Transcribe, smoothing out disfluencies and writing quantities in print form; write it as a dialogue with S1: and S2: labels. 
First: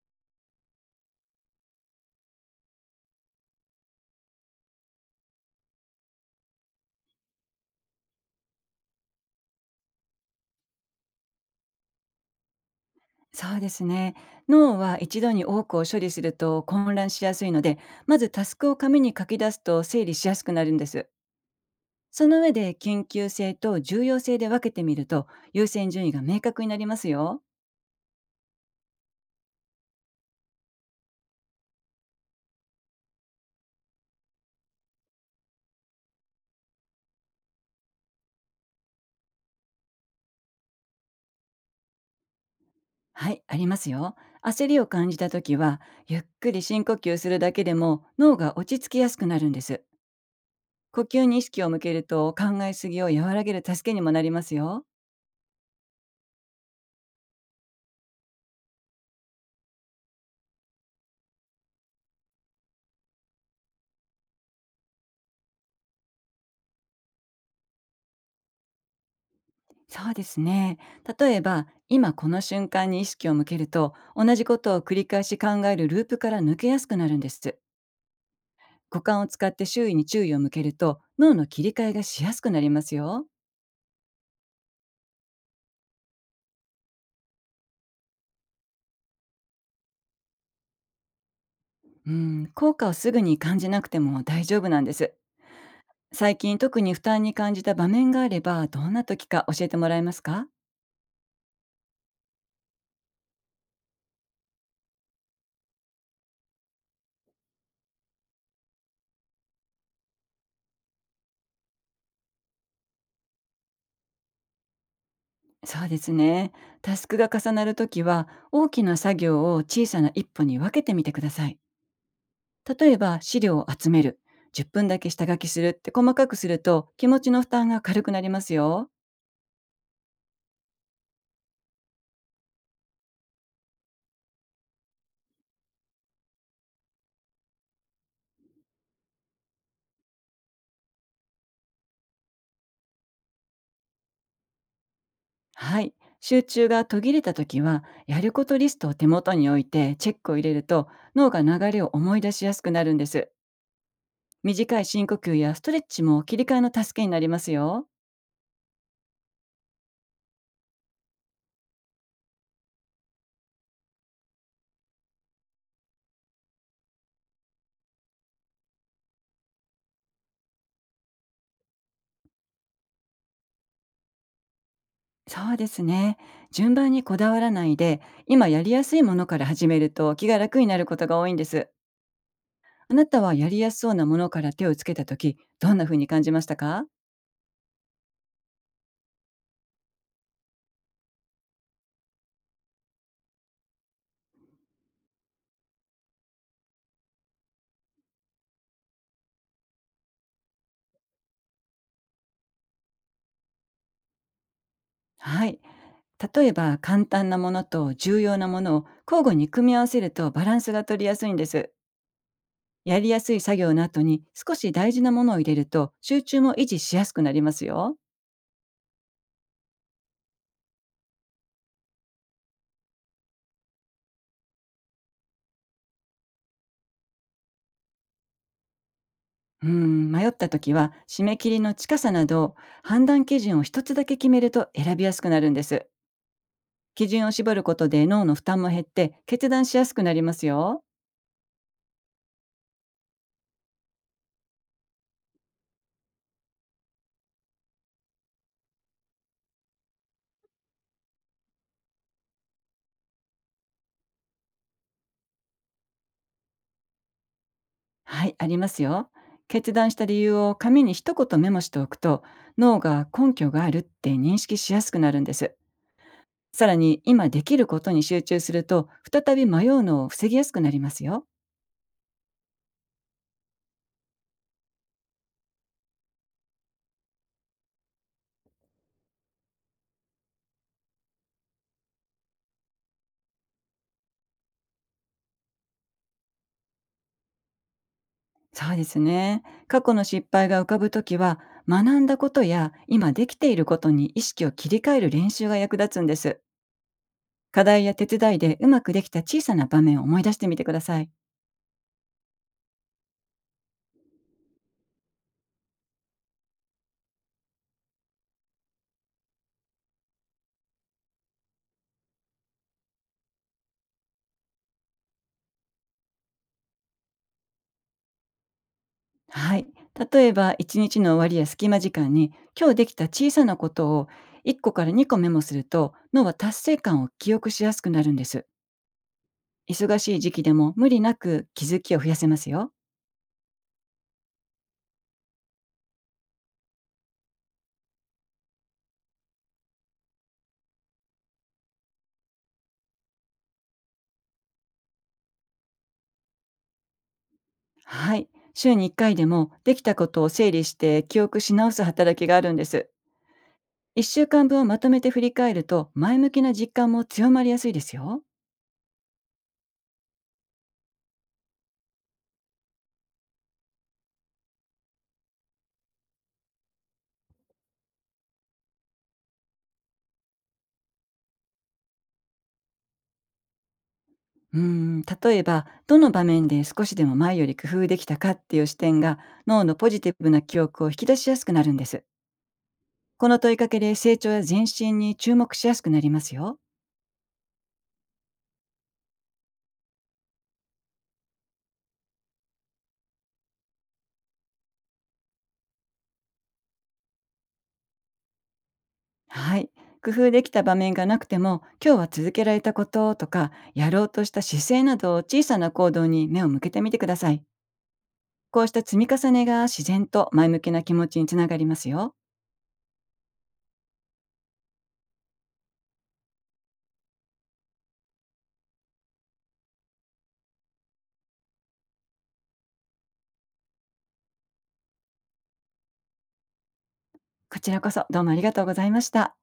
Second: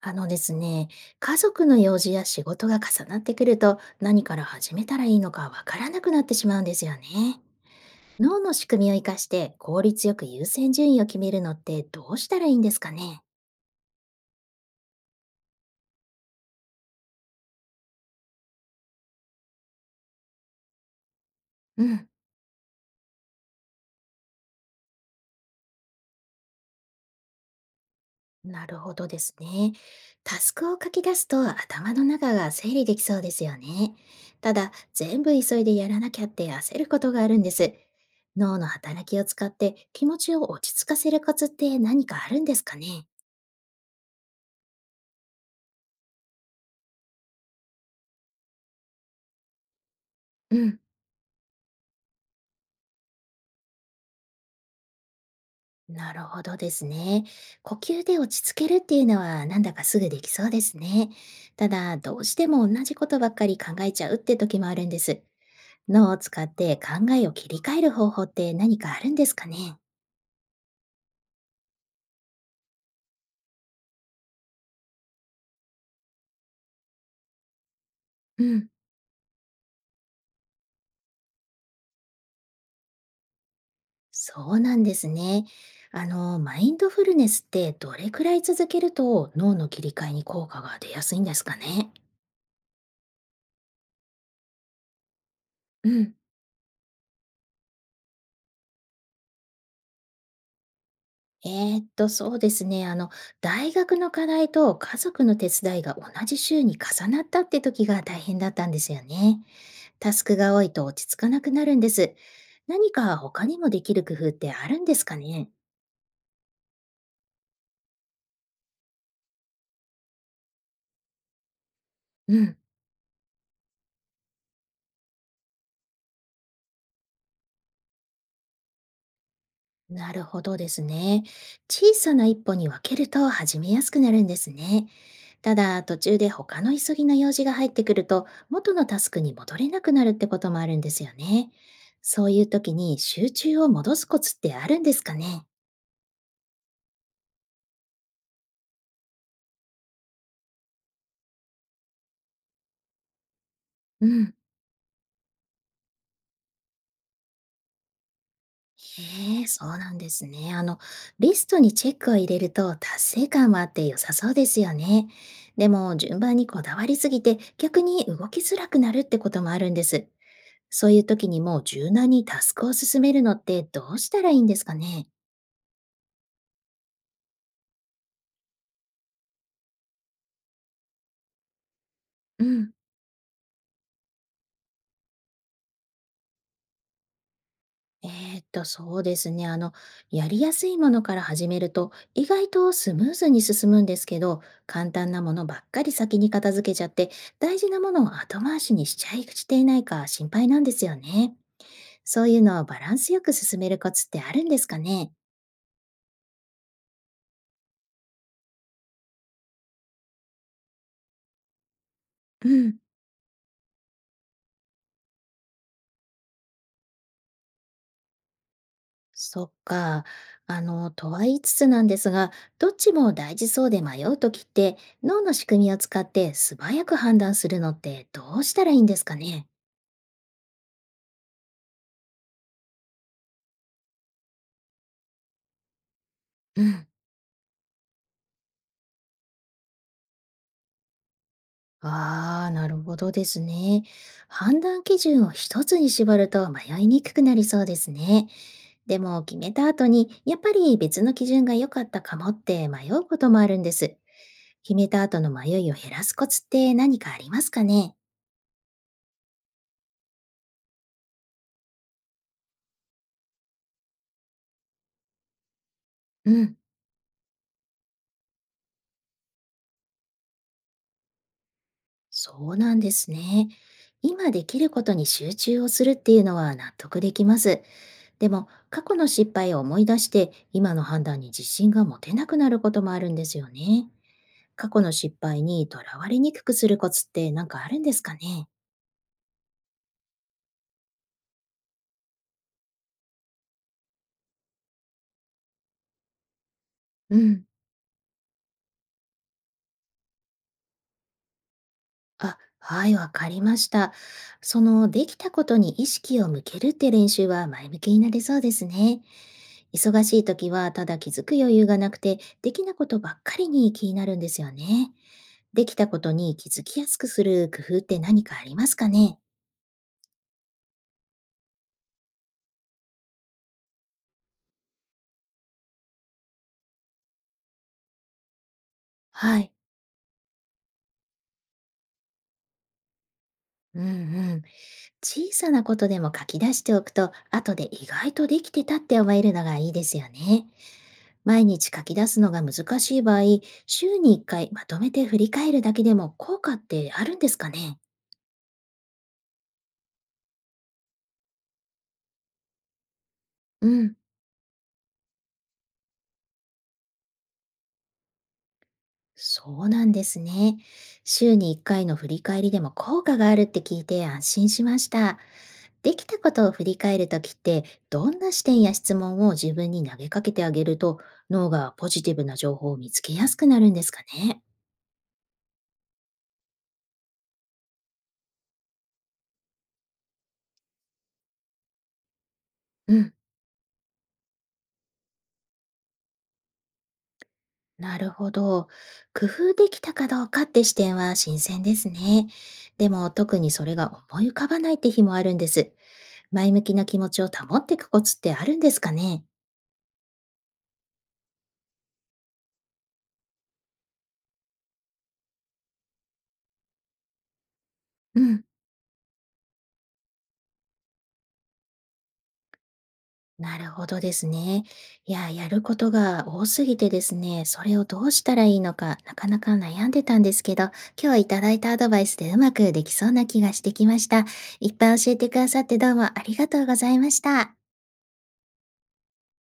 S1: あのですね、家族の用事や仕事が重なってくると何から始めたらいいのかわからなくなってしまうんですよね。脳の仕組みを活かして効率よく優先順位を決めるのってどうしたらいいんですかね？
S2: そうですね。脳は一度に多くを処理すると混乱しやすいので、まずタスクを紙に書き出すと整理しやすくなるんです。
S1: うん。
S2: その上で緊急性と重要性で分けてみると優先順位が明確になりますよ。
S1: なるほどですね。タスクを書き出すと頭の中が整理できそうですよね。ただ、全部急いでやらなきゃって焦ることがあるんです。脳の働きを使って気持ちを落ち着かせるコツって何かあるんですかね？
S2: はい、ありますよ。焦りを感じた時は、ゆっくり深呼吸するだけでも脳が落ち着きやすくなるんです。
S1: うん。
S2: 呼吸に意識を向けると考えすぎを和らげる助けにもなりますよ。
S1: なるほどですね。呼吸で落ち着けるっていうのはなんだかすぐできそうですね。ただ、どうしても同じことばっかり考えちゃうって時もあるんです。脳を使って考えを切り替える方法って何かあるんですかね？
S2: そうですね。例えば、今この瞬間に意識を向けると、同じことを繰り返し考えるループから抜けやすくなるんです。
S1: うん。
S2: 五感を使って周囲に注意を向けると、脳の切り替えがしやすくなりますよ。
S1: そうなんですね。あの、マインドフルネスってどれくらい続けると脳の切り替えに効果が出やすいんですかね？
S2: うん、効果をすぐに感じなくても大丈夫なんです。
S1: うん。
S2: 最近特に負担に感じた場面があれば、どんな時か教えてもらえますか？
S1: えそうですね。大学の課題と家族の手伝いが同じ週に重なったって時が大変だったんですよね。タスクが多いと落ち着かなくなるんです。何か他にもできる工夫ってあるんですかね？
S2: そうですね。タスクが重なるときは、大きな作業を小さな一歩に分けてみてください。
S1: うん。
S2: 例えば、資料を集める、10分だけ下書きするって細かくすると、気持ちの負担が軽くなりますよ。
S1: なるほどですね。小さな一歩に分けると始めやすくなるんですね。ただ、途中で他の急ぎの用事が入ってくると、元のタスクに戻れなくなるってこともあるんですよね。そういう時に集中を戻すコツってあるんですかね？
S2: はい。集中が途切れたときは、やることリストを手元に置いてチェックを入れると、脳が流れを思い出しやすくなるんです。
S1: うん。
S2: 短い深呼吸やストレッチも切り替えの助けになりますよ。
S1: へえ、そうなんですね。リストにチェックを入れると達成感もあって良さそうですよね。でも、順番にこだわりすぎて逆に動きづらくなるってこともあるんです。そういう時にもう柔軟にタスクを進めるのってどうしたらいいんですかね？
S2: そうですね。順番にこだわらないで、今やりやすいものから始めると気が楽になることが多いんです。
S1: うん。
S2: あなたはやりやすそうなものから手をつけたとき、どんな風に感じましたか？
S1: えそうですね。やりやすいものから始めると、意外とスムーズに進むんですけど、簡単なものばっかり先に片付けちゃって、大事なものを後回しにしちゃいしていないか心配なんですよね。そういうのをバランスよく進めるコツってあるんですかね？
S2: はい。例えば、簡単なものと重要なものを交互に組み合わせるとバランスが取りやすいんです。
S1: うん。
S2: やりやすい作業の後に少し大事なものを入れると集中も維持しやすくなりますよ。
S1: そっか。とは言いつつなんですが、どっちも大事そうで迷うときって、脳の仕組みを使って素早く判断するのってどうしたらいいんですかね？
S2: うん、迷った時は締め切りの近さなど判断基準を一つだけ決めると選びやすくなるんです。
S1: うん。
S2: 基準を絞ることで脳の負担も減って決断しやすくなりますよ。
S1: ああ、なるほどですね。判断基準を一つに絞ると迷いにくくなりそうですね。でも決めた後に、やっぱり別の基準が良かったかもって迷うこともあるんです。決めた後の迷いを減らすコツって何かありますかね？
S2: はい、ありますよ。決断した理由を紙に一言メモしておくと脳が根拠があるって認識しやすくなるんです。
S1: うん。
S2: さらに今できることに集中すると再び迷うのを防ぎやすくなりますよ。
S1: そうなんですね。今できることに集中をするっていうのは納得できます。でも過去の失敗を思い出して今の判断に自信が持てなくなることもあるんですよね。過去の失敗にとらわれにくくするコツって何かあるんですかね？
S2: そうですね。過去の失敗が浮かぶときは学んだことや今できていることに意識を切り替える練習が役立つんです。
S1: うん。
S2: 課題や手伝いでうまくできた小さな場面を思い出してみてください。
S1: あ、はい、わかりました。その、できたことに意識を向けるって練習は前向きになれそうですね。忙しい時はただ気づく余裕がなくて、できなことばっかりに気になるんですよね。できたことに気づきやすくする工夫って何かありますかね？
S2: はい。例えば、一日の終わりや隙間時間に、今日できた小さなことを1個から2個メモすると、脳は達成感を記憶しやすくなるんです。
S1: はい。
S2: 忙しい時期でも無理なく気づきを増やせますよ。
S1: うんうん。小さなことでも書き出しておくと、後で意外とできてたって思えるのがいいですよね。毎日書き出すのが難しい場合、週に1回まとめて振り返るだけでも効果ってあるんですかね？
S2: はい。週に1回でも、できたことを整理して記憶し直す働きがあるんです。
S1: うん。
S2: 1週間分をまとめて振り返ると、前向きな実感も強まりやすいですよ。
S1: そうなんですね。週に1回の振り返りでも効果があるって聞いて安心しました。できたことを振り返るときって、どんな視点や質問を自分に投げかけてあげると、脳がポジティブな情報を見つけやすくなるんですかね？
S2: うーん、例えばどの場面で少しでも前より工夫できたかっていう視点が脳のポジティブな記憶を引き出しやすくなるんです。
S1: うん。
S2: この問いかけで成長や前進に注目しやすくなりますよ。
S1: なるほど。工夫できたかどうかって視点は新鮮ですね。でも特にそれが思い浮かばないって日もあるんです。前向きな気持ちを保っていくコツってあるんですかね？
S2: はい。工夫できた場面がなくても今日は続けられたこととかやろうとした姿勢など小さな行動に目を向けてみてください。
S1: うん。
S2: こうした積み重ねが自然と前向きな気持ちにつながりますよ。
S1: なるほどですね。いや、やることが多すぎてですね、それをどうしたらいいのか、なかなか悩んでたんですけど、今日いただいたアドバイスでうまくできそうな気がしてきました。いっぱい教えてくださってどうもありがとうございました。
S2: こちらこそどうもありがとうございました。